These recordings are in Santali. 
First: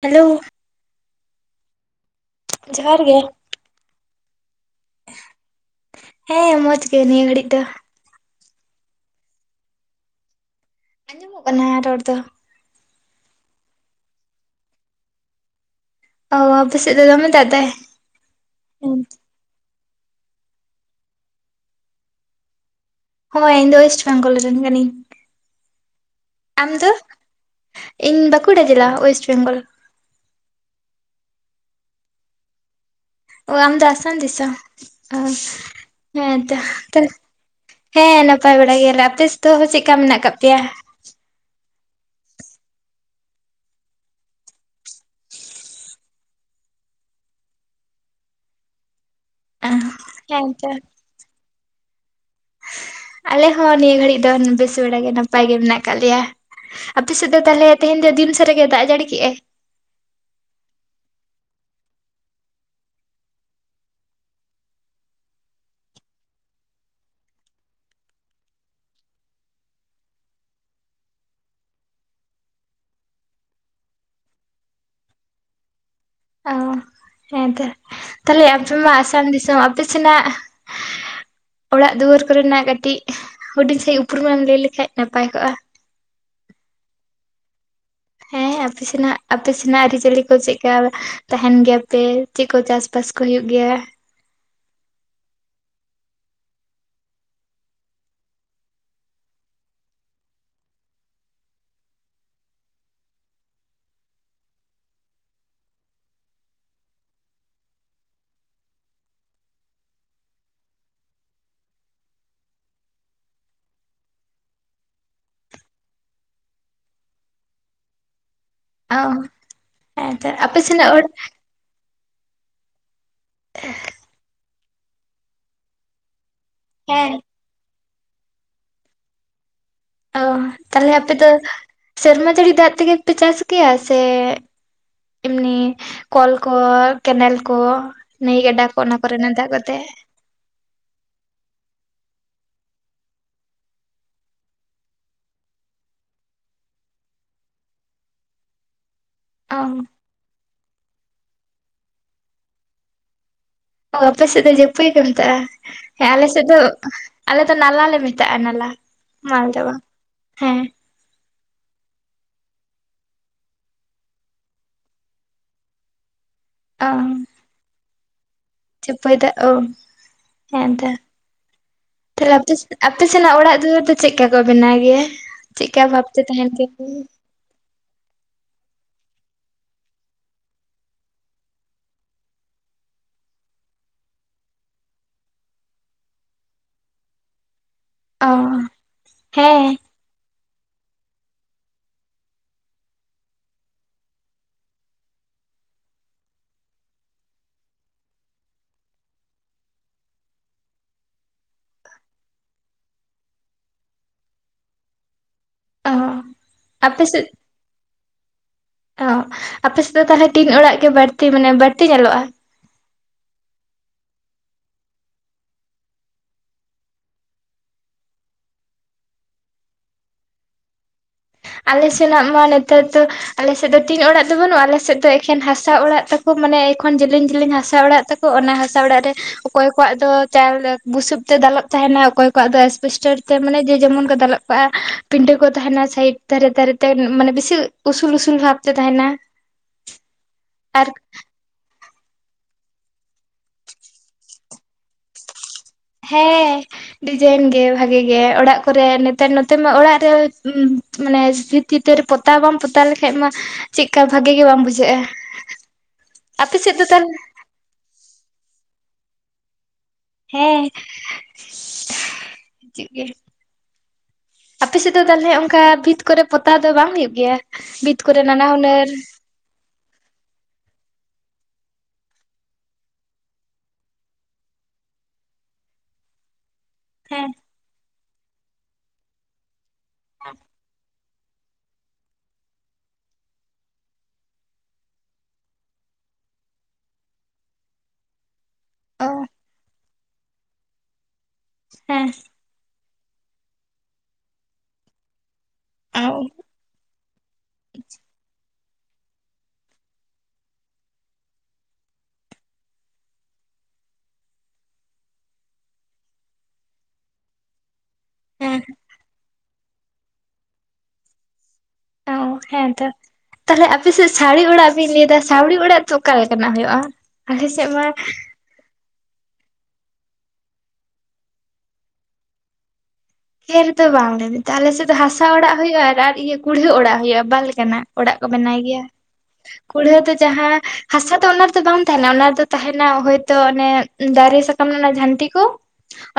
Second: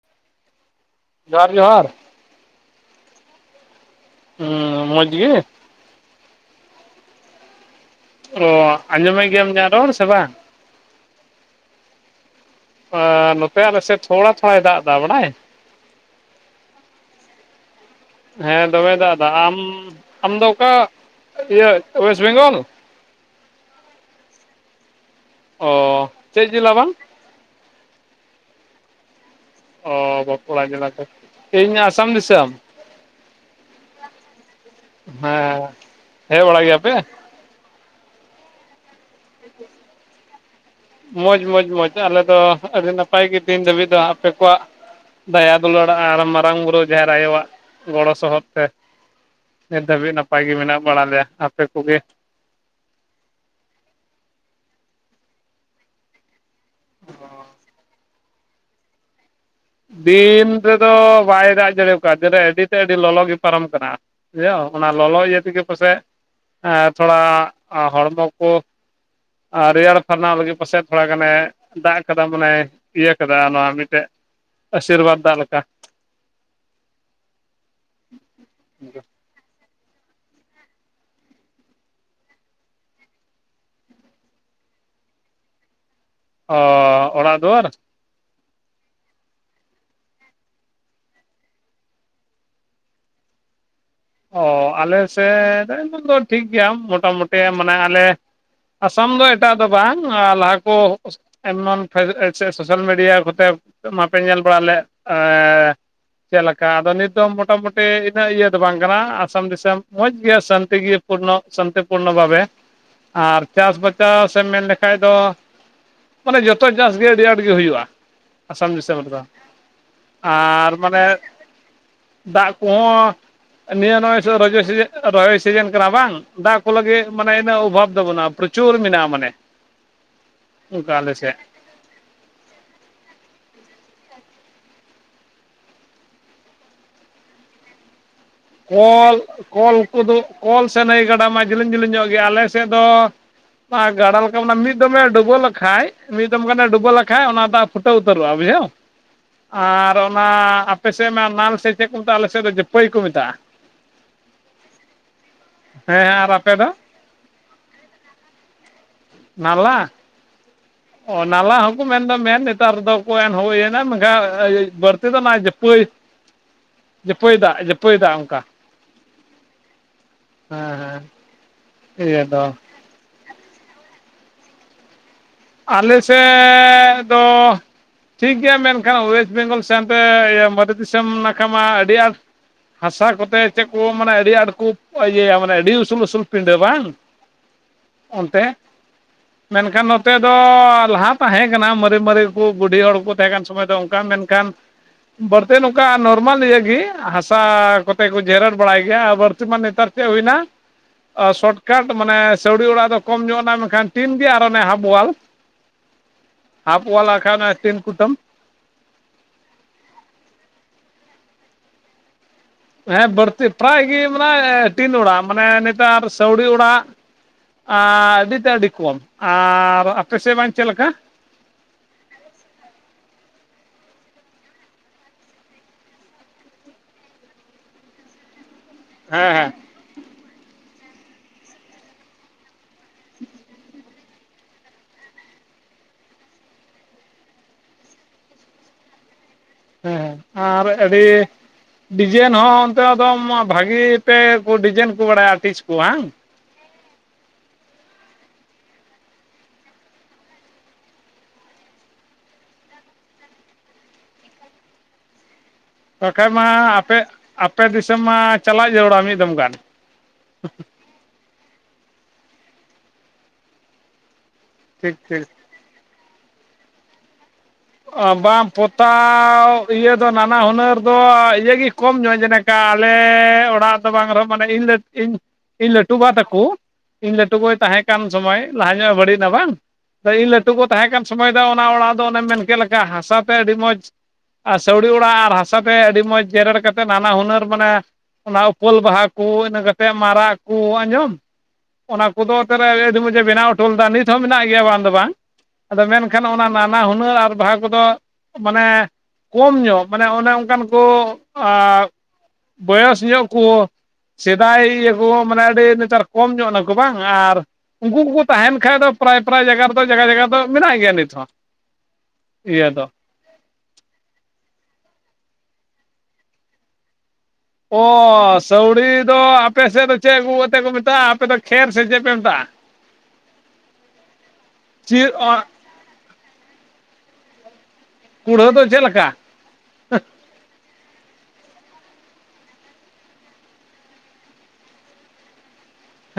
ᱦᱮᱞᱳ ᱡᱚᱸᱦᱟᱨ ᱡᱚᱸᱦᱟᱨ ᱡᱚᱸᱦᱟᱨ ᱜᱮ ᱦᱩᱸ ᱢᱚᱸᱡᱽ ᱜᱮ? ᱦᱮᱸ ᱢᱚᱸᱡᱽ ᱜᱮ ᱱᱤᱭᱟᱹ ᱜᱷᱟᱹᱲᱤᱡ ᱫᱚ। ᱚ ᱟᱸᱡᱚᱢᱮᱫ ᱜᱮᱭᱟᱢ ᱤᱧᱟᱹᱜ ᱨᱚᱲ ᱥᱮ ᱵᱟᱝ? ᱟᱸᱡᱚᱢᱚᱜ ᱠᱟᱱᱟ ᱨᱚᱲ ᱫᱚ ᱟ ᱱᱚᱛᱮ ᱟᱞᱮᱥᱮᱫ ᱛᱷᱚᱲᱟ ᱛᱷᱚᱲᱟᱭ ᱫᱟᱜ ᱮᱫᱟ ᱵᱟᱰᱟᱭ? ᱚᱻ ᱟᱯᱮ ᱥᱮᱫ ᱫᱚᱢᱮ ᱫᱟᱜ ᱫᱟᱭ? ᱦᱮᱸ ᱫᱚᱢᱮ ᱫᱟᱜ ᱫᱟᱭ ᱟᱢ ᱟᱢᱫᱚ ᱚᱠᱟ ᱤᱭᱟᱹ ᱳᱭᱮᱥᱴ ᱵᱮᱝᱜᱚᱞ? ᱦᱳᱭ ᱤᱧ ᱫᱚ ᱚᱭᱮᱥᱴ ᱵᱮᱝᱜᱚᱞ ᱨᱮᱱ ᱠᱟᱹᱱᱤᱧ। ᱚᱻ ᱟᱢ ᱫᱚ? ᱤᱧ ᱵᱟᱸᱠᱩᱲᱟ ᱡᱮᱞᱟ ᱚᱭᱮᱥᱴ ᱵᱮᱝᱜᱚᱞ। ᱚ ᱵᱟᱸᱠᱩᱲᱟ ᱡᱮᱞᱟ ᱛᱚ, ᱤᱧ ᱢᱟ ᱟᱥᱟᱢ ᱫᱤᱥᱚᱢ ᱚ ᱟᱢ ᱫᱚ ᱟᱥᱟᱢ ᱫᱤᱥᱚᱢ ᱦᱳᱭ ᱦᱮᱸ ᱦᱮᱸ ᱦᱮᱡ ᱛᱚ ᱵᱟᱲᱟᱜ ᱜᱮᱭᱟᱯᱮ ᱦᱮᱸ ᱱᱟᱯᱟᱭ ᱵᱟᱲᱟ ᱜᱮᱭᱟᱞᱮ, ᱟᱯᱮ ᱥᱮᱫ ᱛᱚᱵᱮ ᱪᱮᱫ ᱞᱮᱠᱟ ᱢᱮᱱᱟᱜ ᱠᱟᱜ ᱯᱮᱭᱟ? ᱢᱚᱡᱽ ᱢᱚᱡᱽ ᱢᱚᱡᱽ ᱟᱞᱮ ᱫᱚ ᱟᱹᱰᱤ ᱱᱟᱯᱟᱭ ᱜᱮ ᱛᱮᱸᱦᱮᱧ ᱫᱷᱟᱹᱵᱤᱡ ᱫᱚ ᱟᱯᱮ ᱠᱚᱣᱟᱜ ᱫᱟᱭᱟ ᱫᱩᱞᱟᱹᱲ ᱟᱨ ᱢᱟᱨᱟᱝ ᱵᱩᱨᱩ ᱡᱟᱸᱦᱮᱨ ᱟᱭᱳᱣᱟᱜ ᱜᱚᱲᱚ ᱥᱚᱦᱚᱫ ᱛᱮ ᱱᱤᱛ ᱫᱷᱟᱹᱵᱤᱡ ᱱᱟᱯᱟᱭ ᱦᱮᱸ ᱜᱮ ᱛᱚ ᱢᱮᱱᱟᱜ ᱵᱟᱲᱟ ᱞᱮᱭᱟ᱾ ᱟᱯᱮ ᱠᱚᱜᱮ? ᱟᱞᱮ ᱦᱚᱸ ᱱᱤᱭᱟᱹ ᱜᱷᱟᱹᱲᱤᱡ ᱫᱚ ᱵᱮᱥ ᱵᱟᱲᱟ ᱜᱮ ᱱᱟᱯᱟᱭ ᱜᱮ ᱢᱮᱱᱟᱜ ᱠᱟᱜ ᱞᱮᱭᱟ᱾ ᱟᱯᱮ ᱥᱮᱫ ᱫᱚ ᱛᱟᱦᱟᱞᱮ ᱛᱮᱸᱦᱮᱧ ᱫᱚ ᱫᱤᱱ ᱥᱟᱨᱟ ᱜᱮ ᱫᱟᱜ ᱮ ᱡᱟᱹᱲᱤ ᱠᱮᱜᱟᱭ? ᱫᱤᱱᱻ ᱨᱮᱫᱚ ᱵᱟᱭ ᱫᱟᱜ ᱡᱟᱹᱲᱤᱭᱟᱠᱟᱼᱟ ᱪᱮᱰᱮ ᱟᱹᱰᱤ ᱛᱮ ᱟᱹᱰᱤ ᱞᱚᱞᱚ ᱜᱮ ᱯᱟᱨᱚᱢ ᱠᱟᱱᱟ᱾ ᱤᱭᱟᱹ ᱚᱱᱟ ᱞᱚᱞᱚ ᱤᱭᱟᱹ ᱛᱮᱜᱮ ᱯᱟᱥᱮᱡ ᱮ ᱛᱷᱚᱲᱟ ᱦᱚᱲᱢᱚ ᱠᱚ ᱟᱨ ᱨᱮᱭᱟᱲ ᱯᱷᱟᱨᱱᱟᱣ ᱞᱟᱹᱜᱤᱫ ᱯᱟᱥᱮᱡ ᱛᱷᱚᱲᱟ ᱜᱟᱱᱮ ᱫᱟᱜ ᱠᱟᱫᱟ ᱢᱟᱱᱮ ᱤᱭᱟᱹ ᱠᱟᱫᱟ ᱱᱚᱣᱟ ᱢᱤᱫᱴᱮᱡ ᱟᱥᱤᱨᱵᱟᱫᱽ ᱫᱟᱜ ᱞᱮᱠᱟ ᱚ ᱦᱮᱸ ᱛᱚ ᱛᱟᱦᱟᱞᱮ ᱟᱯᱮ ᱢᱟ ᱟᱥᱟᱢ ᱫᱤᱥᱚᱢ ᱟᱯᱮ ᱥᱮᱱᱟᱜ ᱚᱸᱲᱟᱜ ᱫᱩᱣᱟᱹᱨ ᱠᱚᱨᱮᱱᱟᱜ ᱠᱟᱹᱴᱤᱡ ᱦᱩᱸᱰᱤᱧ ᱥᱟᱹᱦᱤᱡ ᱩᱯᱨᱩᱢ ᱮᱢ ᱞᱟᱹᱭ ᱞᱮᱠᱷᱟᱱ ᱱᱟᱯᱟᱭ ᱠᱚᱜᱼᱟ? ᱚᱻ ᱚᱸᱲᱟᱜ ᱫᱩᱣᱟᱹᱨ ᱦᱮᱸ ᱟᱯᱮ ᱥᱮᱱᱟᱜ ᱟᱯᱮ ᱥᱮᱱᱟᱜ ᱟᱹᱨᱤᱪᱟᱹᱞᱤ ᱠᱚ ᱪᱮᱫᱠᱟ ᱛᱟᱦᱮᱸᱱ ᱜᱮᱭᱟ ᱯᱮ? ᱪᱮᱫ ᱠᱚ ᱪᱟᱥ ᱵᱟᱥ ᱠᱚ ᱦᱩᱭᱩᱜ ᱜᱮᱭᱟ? ᱚᱻ ᱟᱞᱮ ᱥᱮᱫ [inaudible] ᱴᱷᱤᱠ ᱜᱮᱭᱟ ᱢᱚᱴᱟᱢᱩᱴᱤ ᱢᱟᱱᱮ ᱟᱞᱮ ᱟᱥᱟᱢ ᱫᱚ ᱮᱴᱟᱜ ᱫᱚ ᱵᱟᱝ ᱞᱟᱦᱟ ᱠᱚ ᱟᱭᱢᱟᱱ ᱯᱮᱫ ᱮ ᱥᱮ ᱥᱳᱥᱟᱞ ᱢᱤᱰᱤᱭᱟ ᱠᱚᱛᱮ ᱢᱟᱯᱮ ᱧᱮᱞ ᱵᱟᱲᱟ ᱞᱮᱫᱜ ᱮᱻ ᱪᱮᱫ ᱞᱮᱠᱟ ᱟᱫᱚ ᱱᱤᱛ ᱫᱚ ᱢᱚᱴᱟᱢᱩᱴᱤ ᱤᱱᱟᱹᱜ ᱤᱭᱟᱹ ᱫᱚ ᱵᱟᱝ ᱡᱟᱞᱟ ᱟᱥᱟᱢ ᱫᱤᱥᱚᱢ ᱢᱚᱡᱽ ᱜᱮᱭᱟ ᱥᱟᱱᱛᱤ ᱜᱮᱭᱟ ᱯᱩᱨᱱᱚ ᱥᱟᱱᱛᱤ ᱯᱩᱨᱱᱚ ᱵᱷᱟᱵᱮ ᱟᱨ ᱪᱟᱥ ᱵᱟᱪᱟᱥ ᱮᱢ ᱢᱮᱱ ᱞᱮᱠᱷᱟᱡ ᱫᱚ ᱢᱟᱱᱮ ᱡᱚᱛᱚ ᱪᱟᱥ ᱜᱮ ᱟᱹᱰᱤ ᱟᱸᱴ ᱜᱮ ᱦᱩᱭᱩᱜᱼᱟ᱾ ᱟᱥᱟᱢ ᱚ ᱫᱤᱥᱚᱢ ᱨᱮ ᱫᱚ ᱦᱮᱸ ᱛᱚ ᱟᱯᱮ ᱟᱨ ᱥᱮᱱᱟᱜ ᱦᱚᱲ ᱢᱟᱱᱮ ᱫᱟᱜ ᱠᱚᱦᱚᱸ ᱱᱤᱭᱟᱹ ᱱᱚᱜᱼᱚᱭ ᱫᱚ ᱨᱚᱦᱚᱭ ᱥᱤ ᱨᱚᱦᱚᱭ ᱥᱤᱡᱤᱱ ᱠᱟᱱᱟ ᱵᱟᱝ ᱫᱟᱜ ᱠᱚ ᱞᱟᱹᱜᱤᱫ ᱦᱮᱸ ᱢᱟᱱᱮ ᱤᱱᱟᱹᱜ ᱚᱵᱷᱟᱵ ᱫᱚ ᱵᱟᱱᱩᱜᱼᱟ ᱯᱨ ᱪᱩᱨ ᱢᱮᱱᱟᱜᱼᱟ ᱢᱟᱱᱮ ᱚ ᱛᱟᱦᱞᱮ ᱚᱱᱠᱟ ᱟᱯᱮ ᱟᱞᱮ ᱫᱚ ᱥᱮᱫ ᱥᱮᱨᱢᱟ ᱡᱟᱹᱲᱤ ᱫᱟᱜ ᱛᱮ ᱜᱮ ᱯᱮ ᱪᱟᱥ ᱜᱮᱭᱟ? ᱥᱮ ᱮᱢᱱᱤ ᱠᱚᱞ ᱠᱚ ᱠᱮᱱᱮᱞ ᱠᱚ ᱱᱟᱹᱭ ᱜᱟᱰᱟ ᱠᱚ ᱚᱱᱟ ᱠᱚᱞ ᱠᱚᱨᱮᱱᱟᱜ ᱫᱟᱜ ᱠᱚᱛᱮ ᱠᱚᱞ ᱠᱚᱫᱚ ᱚᱞ ᱥᱮ ᱦᱩᱭᱩᱜ ᱜᱟᱰᱟ ᱢᱟ ᱡᱤᱞᱤᱧ ᱡᱤᱞᱤᱧ ᱧᱚᱜ ᱜᱮ ᱟᱞᱮ ᱥᱮᱫ ᱫᱚ ᱯᱟ ᱜᱟᱰᱟ ᱞᱮᱠᱟ ᱵᱚᱞᱮ ᱢᱤᱫ ᱫᱚᱢᱮ ᱰᱩᱵᱟᱹᱣ ᱞᱮᱠᱷᱟᱡ ᱢᱤᱫ ᱫᱚᱢ ᱜᱟᱱᱮ ᱴᱚᱵᱚᱜ ᱞᱮᱠᱷᱟᱡ ᱚᱱᱟ ᱫᱚ ᱯᱷᱩᱴᱟᱹ ᱩᱛᱟᱹᱨᱚᱜᱼᱟ ᱵᱩᱡᱷᱟᱹᱣ ᱚ ᱟᱨ ᱚᱱᱟ ᱟᱯᱮ ᱥᱮᱫ ᱢᱟ ᱱᱟᱞ ᱥᱮ ᱪᱮᱫ ᱠᱚ ᱢᱮᱛᱟᱜᱼᱟ ᱟᱞᱮ ᱥᱮᱫ ᱫᱚ ᱡᱟᱹᱯᱟᱹᱭ ᱠᱚ ᱢᱮᱛᱟᱜᱼᱟ ᱚ ᱵᱟᱯᱮ ᱥᱮᱫ ᱫᱚ ᱡᱟᱹᱯᱟᱹᱭ ᱠᱚ ᱢᱮᱛᱟᱜᱼ ᱟ᱾ ᱦᱮᱸ ᱟᱞᱮ ᱥᱮᱫ ᱫᱚ ᱟᱞᱮ ᱫᱚ ᱱᱟᱞᱟ ᱞᱮ ᱢᱮᱛᱟᱜᱼᱟ ᱱᱟᱞᱟ ᱢᱟᱞ ᱫᱚ ᱱᱟᱞᱟ ᱵᱟᱝ ᱦᱮᱸ ᱚ ᱱᱟᱞᱟ ᱦᱚᱸᱠᱩ ᱢᱮᱱ ᱫᱚ ᱢᱮᱱ ᱱᱮᱛᱟᱨ ᱫᱚᱠᱚ [unintelligible] ᱦᱩᱭ ᱮᱱᱟ ᱢᱮᱱᱠᱷᱟᱱ ᱵᱟᱹᱲᱛᱤ ᱫᱚ ᱡᱟᱹᱯᱟᱹᱭ [inaudible] ᱡᱟᱹᱯᱟᱹᱭ ᱫᱟᱜ ᱡᱟᱹᱯᱟᱹᱭ ᱫᱟᱜ ᱚᱱᱠᱟ ᱡᱟᱹᱯᱟᱹᱭ ᱫᱟᱜ ᱚ ᱦᱮ ᱦᱮᱸ ᱮᱱᱛᱮ ᱦᱮᱸ ᱤᱭᱟᱹ ᱛᱷᱟᱞᱮ ᱫᱚ ᱟᱯᱮ ᱥᱮ ᱟᱯᱮ ᱥᱮᱱᱟᱜ ᱚᱲᱟᱜ ᱫᱩᱣᱟᱹᱨ ᱫᱚ ᱪᱮᱫ ᱠᱟ ᱠᱚ ᱵᱮᱱᱟᱣ ᱜᱮᱭᱟ? ᱪᱮᱫᱠᱟ ᱟᱞᱮ ᱵᱷᱟᱵᱛᱮ ᱥᱮᱜᱻ ᱛᱟᱦᱮᱱ ᱜᱮᱭᱟ ᱠᱚ? ᱫᱚ ᱴᱷᱤᱠ ᱜᱮᱭᱟ ᱢᱮᱱᱠᱷᱟᱱ ᱳᱭᱮᱥᱴ ᱵᱮᱝᱜᱚᱞ ᱥᱮᱱ ᱛᱮ ᱢᱟᱫᱮ ᱫᱤᱥᱚᱢ ᱱᱟᱠᱷᱟ ᱢᱟ ᱟᱹᱰᱤ ᱟᱸᱴ ᱦᱟᱥᱟ ᱠᱚᱛᱮ ᱪᱮᱫ ᱠᱚ ᱢᱟᱱᱮ ᱟᱹᱰᱤ ᱟᱸᱴ ᱠᱚ ᱤᱭᱟᱹ ᱭᱟ ᱢᱟᱱᱮ ᱟᱹᱰᱤ ᱩᱥᱩᱞ ᱩᱥᱩᱞ ᱯᱤᱰᱟᱹ ᱵᱟᱝ [inaudible] ᱚᱱᱛᱮ ᱦᱮᱸ ᱢᱮᱱᱠᱷᱟᱱ ᱱᱚᱛ ᱛᱮ ᱫᱚ ᱞᱟᱦᱟ ᱛᱟᱦᱮᱸ ᱠᱟᱱᱟ ᱢᱟᱨᱮ ᱢᱟᱨᱮ ᱠᱚ ᱵᱩᱰᱷᱤ ᱦᱚᱲ ᱠᱚ ᱛᱟᱦᱮᱸ ᱠᱟᱱ ᱥᱳᱢᱳᱭ ᱫᱚ ᱚᱱᱠᱟ ᱢᱮᱱᱠᱷᱟᱱ ᱵᱟᱹᱲᱛᱤ ᱱᱚᱝᱠᱟ ᱱᱚᱨᱢᱟᱞ ᱤᱭᱟᱹᱜᱤ ᱦᱟᱥᱟ ᱠᱚᱛᱮ ᱠᱚ ᱡᱮᱨᱮᱲ ᱵᱟᱲᱟᱭ ᱜᱮᱭᱟ ᱵᱟᱹᱲᱛᱤ ᱢᱟ ᱱᱮᱛᱟᱨ ᱥᱮ ᱦᱩᱭᱱᱟ ᱥᱚᱴᱠᱟᱴ ᱢᱟᱱᱮ ᱥᱟᱹᱣᱲᱤ ᱚᱲᱟᱜ ᱫᱚ ᱠᱚᱢ ᱧᱚᱜ ᱮᱱᱟ ᱢᱮᱱᱠᱷᱟᱱ ᱴᱤᱱ ᱜᱮ ᱟᱨ ᱚᱱᱮ ᱦᱟᱯ ᱚ ᱟᱯᱮ ᱥᱮᱫ [unintelligible] ᱚ ᱟᱯᱮ ᱥᱮᱫ ᱫᱚ ᱛᱟᱦᱞᱮ ᱴᱤᱱ ᱚᱲᱟᱜ ᱜᱮ ᱵᱟᱹᱲᱛᱤ ᱢᱟᱱᱮ ᱵᱟᱹᱲᱛᱤ ᱧᱮᱞᱚᱜᱼᱟ᱾ ᱦᱮᱸ ᱵᱟᱹᱲᱛᱤ ᱯᱨᱟᱭ ᱜᱮ ᱢᱟᱱᱮ ᱴᱤᱱ ᱚᱲᱟᱜ ᱢᱟᱱᱮ ᱱᱮᱛᱟᱨ ᱥᱟᱹᱣᱲᱤ ᱚᱲᱟᱜ ᱟᱹᱰᱤ ᱛᱮ ᱟᱹᱰᱤ ᱠᱚᱢ ᱟᱨ ᱟᱯᱮ ᱥᱮᱫ ᱵᱟᱝ ᱪᱮᱫ ᱞᱮᱠᱟ? ᱟᱞᱮ ᱥᱮᱱᱟᱜ ᱢᱟ ᱱᱮᱛᱟᱨ ᱫᱚ, ᱟᱞᱮ ᱥᱮᱫ ᱫᱚ ᱴᱤᱱ ᱚᱲᱟᱜ ᱫᱚ ᱵᱟᱹᱱᱩᱜᱼᱟ ᱟᱞᱮ ᱥᱮᱫ ᱫᱚ ᱮᱠᱷᱮᱱ ᱦᱟᱥᱟ ᱚᱲᱟᱜ ᱛᱟᱠᱚ ᱢᱟᱱᱮ ᱮᱠᱷᱚᱱ ᱡᱮᱞᱮᱧ ᱡᱮᱞᱮᱧ ᱦᱟᱥᱟ ᱚᱲᱟᱜ ᱛᱟᱠᱚ᱾ ᱚᱱᱟ ᱦᱟᱥᱟ ᱚᱲᱟᱜ ᱨᱮ ᱦᱮᱸ ᱦᱮᱸ ᱚᱠᱚᱭ ᱠᱚᱣᱟᱜ ᱫᱚ ᱪᱟᱞ ᱵᱩᱥᱩᱵ ᱛᱮ ᱫᱟᱞᱚᱵ ᱛᱟᱦᱮᱱᱟ ᱚᱠᱚᱭ ᱠᱚᱣᱟᱜ ᱫᱚ ᱮᱥᱯᱮᱥᱴᱟᱨ ᱛᱮ ᱢᱟᱱᱮ ᱡᱮ ᱡᱮᱢᱚᱱ ᱠᱚ ᱫᱟᱞᱚᱵ ᱠᱟᱜᱼᱟ᱾ ᱯᱤᱸᱰᱟᱹ ᱠᱚ ᱛᱟᱦᱮᱱᱟ ᱥᱟᱭᱤᱴ ᱫᱷᱟᱨᱮ ᱫᱷᱟᱨᱮ ᱛᱮ ᱢᱟᱱᱮ ᱵᱮᱥᱤ ᱩᱥᱩᱞ ᱩᱥᱩᱞ ᱵᱷᱟᱯ ᱛᱮ ᱛᱟᱦᱮᱱᱟ᱾ ᱦᱮᱸ ᱦᱮᱸ ᱟᱨ ᱟᱹᱰᱤ ᱰᱤᱡᱟᱭᱤᱱ ᱦᱚᱸ ᱚᱱᱛᱮ ᱫᱚᱢ ᱵᱷᱟᱹᱜᱤ ᱯᱮ ᱰᱤᱡᱟᱭᱤᱱ ᱠᱚ ᱵᱟᱲᱟᱭᱟ ᱟᱴᱤᱥ ᱠᱚ ᱦᱚ ᱦᱮ᱾ ᱦᱮᱸ ᱰᱤᱡᱟᱭᱤᱱ ᱜᱮ ᱵᱷᱟᱜᱮ ᱜᱮ ᱚᱲᱟᱜ ᱠᱚᱨᱮ ᱱᱮᱛᱟᱨ ᱱᱚᱛᱮ ᱢᱟ ᱚᱲᱟᱜ ᱨᱮ ᱢᱟᱱᱮ ᱵᱷᱤᱛᱤᱨ ᱫᱷᱟᱨᱮ ᱯᱚᱛᱟᱣ ᱵᱟᱢ ᱯᱚᱛᱟᱣ ᱞᱮᱠᱷᱟᱡ ᱢᱟ ᱪᱮᱫ ᱠᱟ ᱵᱷᱟᱜᱮ ᱜᱮ ᱵᱟᱝ ᱵᱩᱡᱷᱟᱹᱜᱼᱟ᱾ ᱵᱟᱠᱷᱟᱡ ᱢᱟ ᱥᱮᱫ ᱫᱚ ᱟᱯᱮ ᱛᱟᱦᱚᱞᱮ ᱟᱯᱮ ᱫᱤᱥᱚᱢ ᱢᱟ ᱪᱟᱞᱟᱜ ᱡᱟᱹᱨᱩᱲᱟ ᱢᱤᱫ ᱫᱚᱢ ᱜᱟᱱ᱾ ᱦᱮᱸ [inaudible] ᱜᱮ ᱟᱯᱮ ᱥᱮᱫ ᱴᱷᱤᱠ ᱫᱚ ᱴᱷᱤᱠ ᱛᱟᱦᱞᱮ ᱚᱱᱠᱟ ᱵᱷᱤᱛ ᱠᱚᱨᱮ ᱯᱚᱛᱟᱣ ᱫᱚ ᱵᱟᱝ ᱦᱩᱭᱩᱜ ᱜᱮᱭᱟ? ᱵᱷᱤᱛ ᱠᱚᱨᱮ ᱱᱟᱱᱟ ᱵᱟᱝ ᱦᱩᱱᱟᱹᱨ ᱯᱚᱛᱟᱣᱻ ᱤᱭᱟᱹ ᱫᱚ ᱱᱟᱱᱟ ᱦᱩᱱᱟᱹᱨ ᱫᱚ ᱤᱭᱟᱹ ᱜᱮ ᱠᱚᱢ ᱧᱚᱜ ᱡᱮᱱᱮᱠᱟ ᱟᱞᱮᱻ ᱚᱲᱟᱜ ᱫᱚ ᱵᱟᱝ ᱨᱮᱦᱚᱸ ᱢᱟᱱᱮ ᱤᱧ ᱤᱧ ᱤᱧ ᱞᱟᱹᱴᱩ ᱵᱟ ᱛᱟᱠᱚ ᱤᱧ ᱦᱮᱸ ᱞᱟᱹᱴᱩ ᱜᱚᱭ ᱛᱟᱦᱮᱸ ᱠᱟᱱ ᱥᱳᱢᱳᱭ ᱞᱟᱦᱟ ᱧᱚᱜ ᱮ ᱵᱟᱹᱲᱤᱡ ᱮᱱᱟ ᱵᱟᱝ ᱤᱧ ᱞᱟᱹᱴᱩ ᱜᱚ ᱛᱟᱦᱮᱸ ᱠᱟᱱ ᱥᱚᱢᱚᱭ ᱫᱚ ᱚᱱᱟ ᱚᱲᱟᱜ ᱫᱚ ᱚᱱᱮᱢ ᱢᱮᱱᱠᱮᱫ ᱞᱮᱠᱟ ᱦᱟᱥᱟ ᱛᱮ ᱟᱹᱰᱤ ᱢᱚᱡᱽ ᱟᱨ ᱥᱟᱹᱣᱲᱤ ᱚᱲᱟᱜ ᱟᱨ ᱦᱟᱥᱟ ᱛᱮ ᱟᱹᱰᱤ ᱢᱚᱡᱽ ᱡᱮᱨᱮᱲ ᱠᱟᱛᱮᱜ ᱱᱟᱱᱟ ᱦᱩᱱᱟᱹᱨ ᱢᱟᱱᱮ ᱚᱱᱟ ᱩᱯᱟᱹᱞ ᱵᱟᱦᱟ ᱚ ᱠᱩ ᱤᱱᱟᱹ ᱠᱟᱛᱮᱜ ᱢᱟᱨᱟᱜ ᱠᱩ ᱟᱸᱡᱚᱢ ᱦᱮᱸ ᱚᱱᱟ ᱠᱚᱫᱚ ᱟᱹᱰᱤ ᱢᱚᱡᱽᱮ ᱵᱮᱱᱟᱣ ᱦᱚᱴᱚ ᱞᱮᱫᱟ ᱱᱤᱛ ᱦᱚᱸ ᱢᱮᱱᱟᱜ ᱜᱮᱭᱟ ᱵᱟᱝ ᱫᱚ ᱵᱟᱝ ᱟᱫᱚ ᱢᱮᱱᱠᱷᱟᱱ ᱚᱱᱟ ᱱᱟᱱᱟ ᱦᱩᱱᱟᱹᱨ ᱟᱨ ᱵᱟᱦᱟ ᱠᱚᱫᱚ ᱢᱟᱱᱮ ᱠᱚᱢ ᱧᱚᱜ ᱢᱟᱱᱮ ᱚᱱᱮ ᱚᱱᱠᱟᱱ ᱠᱚ ᱵᱚᱭᱮᱥ ᱧᱚᱜ ᱠᱚ ᱥᱮᱫᱟᱭ ᱤᱭᱟᱹ ᱠᱚ ᱢᱟᱱᱮ ᱟᱹᱰᱤ ᱱᱮᱛᱟᱨ ᱠᱚᱢ ᱧᱚᱜ ᱱᱟᱠᱚ ᱵᱟᱝ, ᱟᱨ ᱩᱱᱠᱩ ᱠᱚᱠᱚ ᱛᱟᱦᱮᱱ ᱦᱮᱸ ᱠᱷᱟᱡ ᱫᱚ ᱯᱨᱟᱭ ᱯᱨᱟᱭ ᱡᱟᱭᱜᱟ ᱨᱮᱫᱚ ᱡᱟᱭᱜᱟ ᱡᱟᱭᱜᱟ ᱫᱚ ᱢᱮᱱᱟᱜ ᱜᱮᱭᱟ ᱱᱤᱛ ᱦᱚᱸ᱾ ᱚ, ᱤᱭᱟᱹ ᱦᱮᱸᱛᱚ᱾ ᱫᱚ ᱛᱟᱦᱞᱮ ᱟᱯᱮ ᱥᱮᱫ ᱥᱟᱹᱣᱲᱤ ᱚᱲᱟᱜ ᱵᱤᱱ ᱞᱟᱹᱭ ᱫᱟ, ᱥᱟᱹᱣᱲᱤ ᱚᱲᱟᱜ ᱫᱚ ᱚᱠᱟ ᱞᱮᱠᱟᱱᱟᱜ ᱦᱩᱭᱩᱜᱼᱟ? ᱟᱞᱮ ᱥᱮᱫ ᱢᱟ ᱚ ᱥᱟᱹᱣᱲᱤ ᱫᱚ ᱟᱯᱮ ᱥᱮᱫ ᱫᱚ ᱪᱮᱫ ᱟᱹᱜᱩ ᱠᱟᱛᱮᱫ ᱠᱚ ᱢᱮᱛᱟᱜᱼᱟ, ᱟᱯᱮ ᱫᱚ ᱠᱷᱮᱨ ᱥᱮ ᱪᱮᱫ ᱯᱮ ᱢᱮᱛᱟᱜᱼᱟ? ᱠᱷᱮᱨ ᱫᱚ ᱵᱟᱝ ᱞᱮ ᱢᱮᱛᱟᱜᱼᱟ ᱟᱞᱮ ᱥᱮᱫ ᱫᱚ ᱪᱮᱫ ᱦᱟᱥᱟ ᱚᱲᱟᱜ ᱦᱩᱭᱩᱜᱼᱟ, ᱟᱨ ᱤᱭᱟᱹ ᱠᱩᱲᱦᱟᱹ ᱚᱲᱟᱜ ᱦᱩᱭᱩᱜᱼᱟ ᱵᱟᱨ ᱞᱮ ᱠᱟᱱᱟᱜ᱾ ᱚᱲᱟᱜ ᱠᱚ ᱠᱩᱲᱦᱟᱹ ᱵᱮᱱᱟᱣ ᱫᱚ ᱜᱮᱭᱟ᱾ ᱪᱮᱫ ᱞᱮᱠᱟ ᱠᱩᱲᱦᱟᱹ ᱫᱚ ᱡᱟᱦᱟ ᱦᱟᱥᱟ ᱫᱚ ᱚᱱᱟ ᱨᱮᱫᱚ ᱵᱟᱝ ᱛᱟᱦᱮᱱᱟ, ᱚᱱᱟ ᱨᱮᱫᱚ ᱛᱟᱦᱮᱱᱟ ᱦᱳᱭ ‌ᱛᱚ ᱚᱱᱮ ᱫᱟᱨᱮ ᱥᱟᱠᱟᱢ‌ ᱨᱮᱱᱟᱜ ᱡᱷᱟᱹᱱᱴᱤ ᱠᱚ,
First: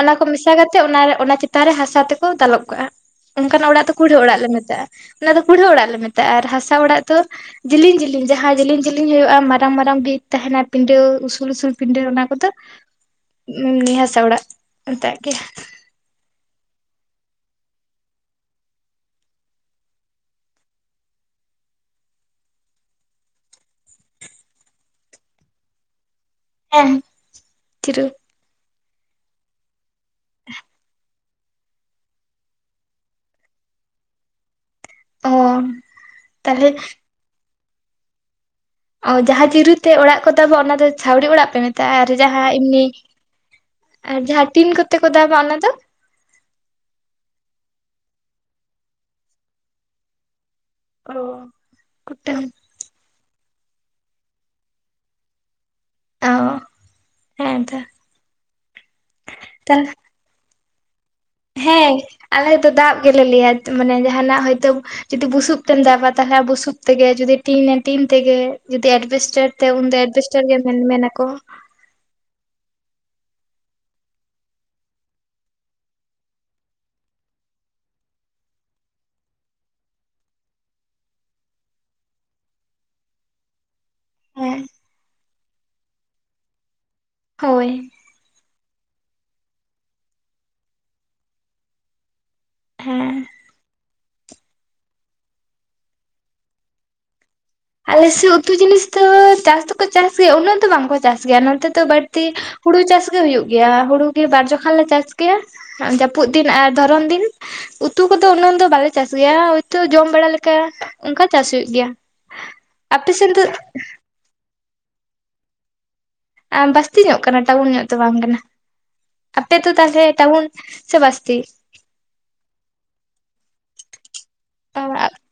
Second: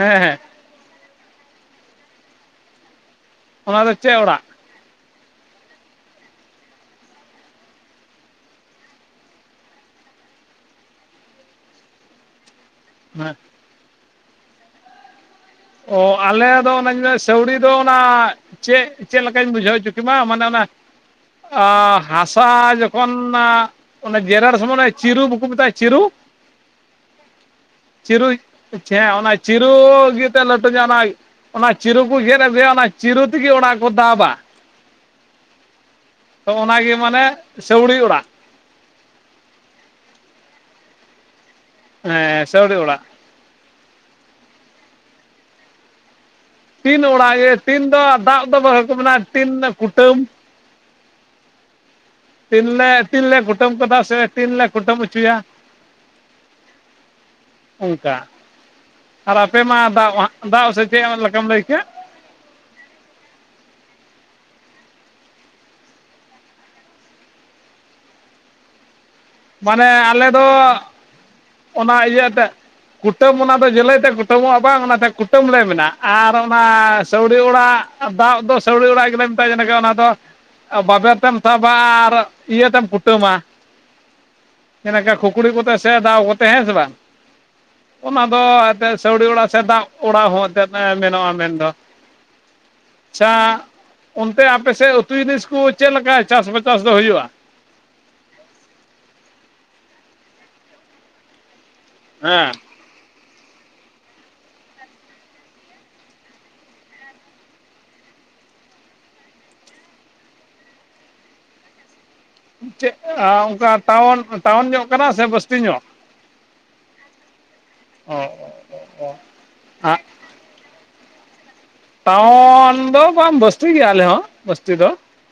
ᱚᱱᱟ ᱠᱚ ᱦᱮᱸ ᱢᱮᱥᱟ ᱠᱟᱛᱮᱜ ᱚᱱᱟ ᱚᱱᱟ ᱪᱮᱛᱟᱱ ᱨᱮ ᱦᱟᱥᱟ ᱛᱮᱠᱚ ᱫᱟᱞᱚᱵ ᱠᱟᱜᱼᱟ᱾ ᱚᱱᱠᱟᱱᱟᱜ ᱚᱲᱟᱜ ᱫᱚ ᱠᱩᱲᱟᱹ ᱚᱲᱟᱜ ᱞᱮ ᱢᱮᱛᱟᱜᱼᱟ ᱚᱱᱟ ᱫᱚ ᱠᱩᱲᱟᱹ ᱚᱲᱟᱜ ᱞᱮ ᱢᱮᱛᱟᱜᱼᱟ, ᱟᱨ ᱦᱟᱥᱟ ᱚᱲᱟᱜ ᱫᱚ ᱡᱤᱞᱤᱧ ᱡᱤᱞᱤᱧ ᱡᱟᱦᱟ ᱡᱤᱞᱤᱧ ᱡᱤᱞᱤᱧ ᱦᱩᱭᱩᱜᱼᱟ ᱢᱟᱨᱟᱝ ᱢᱟᱨᱟᱝ ᱵᱷᱤᱛ ᱛᱟᱦᱮᱱᱟ ᱯᱤᱰᱟᱹ ᱩᱥᱩᱞ ᱩᱥᱩᱞ ᱯᱤᱰᱟᱹ ᱚᱱᱟ ᱠᱚᱫᱚ [unintelligible] [unintelligible] ᱮᱢᱱᱤ ᱦᱟᱥᱟ ᱚᱲᱟᱜ ᱢᱮᱛᱟᱜ ᱜᱮᱭᱟ᱾ ᱚ ᱟᱞᱮ ᱫᱚ ᱚᱱᱟ ᱥᱟᱹᱣᱲᱤ ᱫᱚ ᱚᱱᱟ ᱪᱮᱫ ᱪᱮᱫ ᱞᱮᱠᱟᱧ ᱵᱩᱡᱷᱟᱹᱣ ᱦᱚᱪᱚ ᱠᱮᱢᱟ ᱢᱟᱱᱮ ᱚᱱᱟ ᱦᱟᱥᱟ ᱡᱚᱠᱷᱚᱱ ᱚᱱᱟ ᱡᱮᱨᱮᱲ ᱥᱚᱢᱚᱭ ᱪᱤᱨᱩ ᱵᱟᱠᱚ ᱢᱮᱛᱟᱜᱼᱟ ᱪᱤᱨᱩ ᱦᱮᱸ ᱪᱤᱨᱩ ᱪᱮ ᱚᱱᱟ ᱪᱤᱨᱩ ᱜᱮ ᱛᱚ ‌ᱞᱟᱹᱴᱩ ᱧᱚᱜ ᱚᱱᱟ ᱚᱱᱟ ᱪᱤᱨᱩ ᱠᱚ ᱜᱮᱫ ᱟᱹᱜᱩᱭᱟ ᱚᱱᱟ ᱪᱤᱨᱩ ᱛᱮᱜᱮ ᱚᱱᱟ ᱠᱚ ᱫᱟᱵᱟ ᱚ ᱛᱚ ᱛᱟᱦᱞᱮ ᱚᱱᱟ ᱜᱮ ᱢᱟᱱᱮ ᱥᱟᱹᱣᱲᱤ ᱚᱲᱟᱜ ᱚ ᱡᱟᱦᱟ ᱪᱤᱨᱩ ᱛᱮ ᱚᱲᱟᱜ ᱠᱚ ᱫᱟᱵᱟ ᱚᱱᱟ ᱫᱚ ᱥᱟᱹᱣᱲᱤ ᱚᱲᱟᱜ ᱯᱮ ᱢᱮᱛᱟᱜᱼᱟ᱾ ᱟᱨ ᱦᱮᱸ ᱡᱟᱦᱟ ᱥᱟᱹᱣᱲᱤ ᱮᱢᱱᱤ ᱚᱲᱟᱜ ᱟᱨ ᱡᱟᱦᱟᱸ ᱴᱤᱱ ᱠᱚᱛᱮ ᱠᱚ ᱫᱟᱵᱟ ᱚᱱᱟ ᱫᱚ? ᱴᱤᱱ ᱚᱲᱟᱜ ᱤᱭᱟᱹ ᱴᱤᱱ ᱫᱚ ᱫᱟᱜ ᱫᱚ ᱵᱟᱠᱚ ᱢᱮᱱᱟ ᱴᱤᱱ ᱫᱚ ᱠᱩᱴᱟᱹᱢ ᱚ ᱠᱩᱴᱟᱹᱢ ᱴᱤᱱ ᱞᱮ ᱴᱤᱱ ᱞᱮ ᱠᱩᱴᱟᱹᱢ ᱠᱟᱫᱟ ᱥᱮ ᱴᱤᱱ ᱞᱮ ᱠᱩᱴᱟᱹᱢ ᱚᱪᱚᱭᱟ ᱚ ᱦᱮᱸ ᱛᱚ ᱚᱝᱠᱟ ᱟᱨ ᱟᱯᱮ ᱢᱟ ᱛᱟᱦᱞᱮ ᱫᱟᱜ ᱦᱟᱜ ᱫᱟᱵ ᱥᱮ ᱪᱮᱫ ᱞᱮᱠᱟᱢ ᱞᱟᱹᱭ ᱠᱮᱜ? ᱦᱮᱸ ᱟᱞᱮ ᱫᱚ ᱫᱟᱵ ᱜᱮᱞᱮ ᱞᱟᱹᱭᱼᱟ ᱢᱟᱱᱮ ᱡᱟᱦᱟ ᱱᱟᱜ ᱦᱳᱭ ᱛᱚᱠ ᱡᱩᱫᱤ ᱵᱩᱥᱩᱵ ᱛᱮᱢ ᱫᱟᱵᱟ ᱛᱟᱦᱚᱞᱮ ᱵᱩᱥᱩᱵ ᱛᱮᱜᱮ ᱡᱩᱫᱤ ᱴᱤᱱ ᱴᱤᱱ ᱛᱮᱜᱮ ᱡᱩᱫᱤ ᱮᱥᱵᱨᱥᱴᱟᱨ ᱛᱮ ᱢᱟᱱᱮ ᱩᱱ ᱫᱚ ᱟᱞᱮ ᱮᱥᱵᱮᱥᱴᱟᱨ ᱜᱮ ᱢᱮᱱ ᱢᱮᱱ ᱟᱠᱚ ᱚᱱᱟ ᱤᱭᱟᱹᱛᱮ ᱠᱩᱴᱟᱹᱢ ᱚᱱᱟ ᱫᱚ ᱡᱳᱞᱳᱭ ᱛᱮ ᱠᱩᱴᱟᱹᱢᱚᱜᱼᱟ ᱵᱟᱝ ᱚᱱᱟ ᱛᱮ ᱠᱩᱴᱟᱹᱢ ᱞᱮ ᱢᱮᱱᱟᱜ ᱟᱨ ᱚᱱᱟ ᱥᱟᱹᱣᱲᱤ ᱚᱲᱟᱜ ᱟᱨ ᱫᱟᱵ ᱫᱚ ᱥᱟᱹᱣᱲᱤ ᱚᱲᱟᱜ ᱜᱮᱞᱮ ᱢᱮᱛᱟᱜᱼᱟ ᱡᱮᱞᱮᱠᱟ ᱚᱱᱟ ᱫᱚ ᱵᱟᱵᱮᱨ ᱛᱮᱢ ᱥᱟᱵᱟ ᱟᱨ ᱤᱭᱟᱹ ᱛᱮᱢ ᱠᱩᱴᱟᱹᱢ ᱦᱮᱸ ᱡᱮᱞᱮᱠᱟ [unintelligible] ᱠᱚᱛᱮ [unintelligible] ᱠᱚᱛᱮ ᱦᱮᱸ ᱥᱮ ᱵᱟᱝ ᱦᱳᱭ ᱚᱱᱟ ᱫᱚ ᱮᱱᱛᱮᱫ ᱥᱟᱹᱣᱲᱤ ᱚᱲᱟᱜ ᱥᱮ ᱫᱟᱵ ᱚᱲᱟᱜ ᱦᱚᱸ ᱮᱱᱛᱮᱫ ᱢᱮᱱᱚᱜᱟ ᱢᱮᱱ ᱫᱚ ᱦᱮᱸ ᱪᱷᱟ ᱚᱱᱛᱮ ᱟᱯᱮ ᱥᱮᱫ ᱩᱛᱩ ᱡᱤᱱᱤᱥ ᱠᱚ ᱪᱮᱫ ᱞᱮᱠᱟ ᱪᱟᱥ ᱵᱟᱥ ᱪᱟᱥ ᱫᱚ ᱦᱩᱭᱩᱜᱼᱟ? ᱟᱞᱮ ᱥᱮᱫ ᱩᱛᱩ ᱡᱤᱱᱤᱥ ᱫᱚ ᱪᱟᱥ ᱫᱚᱠᱚ ᱪᱟᱥ ᱜᱮᱭᱟ ᱩᱱᱟᱹᱜ ᱫᱚ ᱵᱟᱝ ᱠᱚ ᱪᱟᱥ ᱜᱮᱭᱟ ᱱᱚᱛᱮ ᱫᱚ ᱵᱟᱫ ᱛᱤ ᱦᱮᱸ ᱦᱩᱲᱩ ᱪᱟᱥ ᱜᱮ ᱦᱩᱭᱩᱜ ᱜᱮᱭᱟ ᱦᱩᱲᱩ ᱜᱮ ᱵᱟᱨ ᱡᱚᱠᱷᱚᱱ ᱞᱮ ᱪᱟᱥ ᱜᱮᱭᱟ ᱡᱟᱹᱯᱩᱫ ᱫᱤᱱ ᱟᱨ ᱫᱷᱚᱨᱚᱱ ᱫᱤᱱ ᱩᱛᱩ ᱠᱚᱫᱚ ᱩᱱᱟᱹᱜ ᱫᱚ ᱵᱟᱞᱮ ᱪᱟᱥ ᱜᱮᱭᱟ ᱦᱳᱭ ᱛᱚ ᱡᱚᱢ ᱵᱟᱲᱟ ᱞᱮᱠᱟ ᱚᱱᱠᱟ ᱪᱟᱥ ᱦᱩᱭᱩᱜ ᱜᱮᱭᱟ ᱪᱮᱫ ᱟᱯᱮ ᱟ ᱥᱮᱱ ᱫᱚ ᱚᱱᱠᱟ ᱴᱟᱣᱩᱱ ᱴᱟᱣᱩᱱ ᱧᱚᱜ ᱠᱟᱱᱟ ᱥᱮ ᱵᱟᱹᱥᱛᱤ ᱧᱚᱜ? ᱵᱟᱹᱥᱛᱤ ᱧᱚᱜ ᱠᱟᱱᱟ ᱴᱟᱣᱩᱱ ᱧᱚᱜ ᱫᱚ ᱵᱟᱝ ᱚ ᱠᱟᱱᱟ᱾ ᱟᱯᱮ ᱫᱚ ᱦᱟᱸᱜ ᱛᱟᱦᱞᱮ ᱴᱟᱣᱩᱱ ᱥᱮ ᱵᱟᱹᱥᱛᱤ? ᱴᱟᱣᱩᱱ ᱫᱚ ᱵᱟᱝ ᱵᱟᱹᱥᱛᱤ ᱜᱮ ᱟᱞᱮ ᱦᱚᱸ ᱵᱟᱹᱥᱛᱤ ᱫᱚ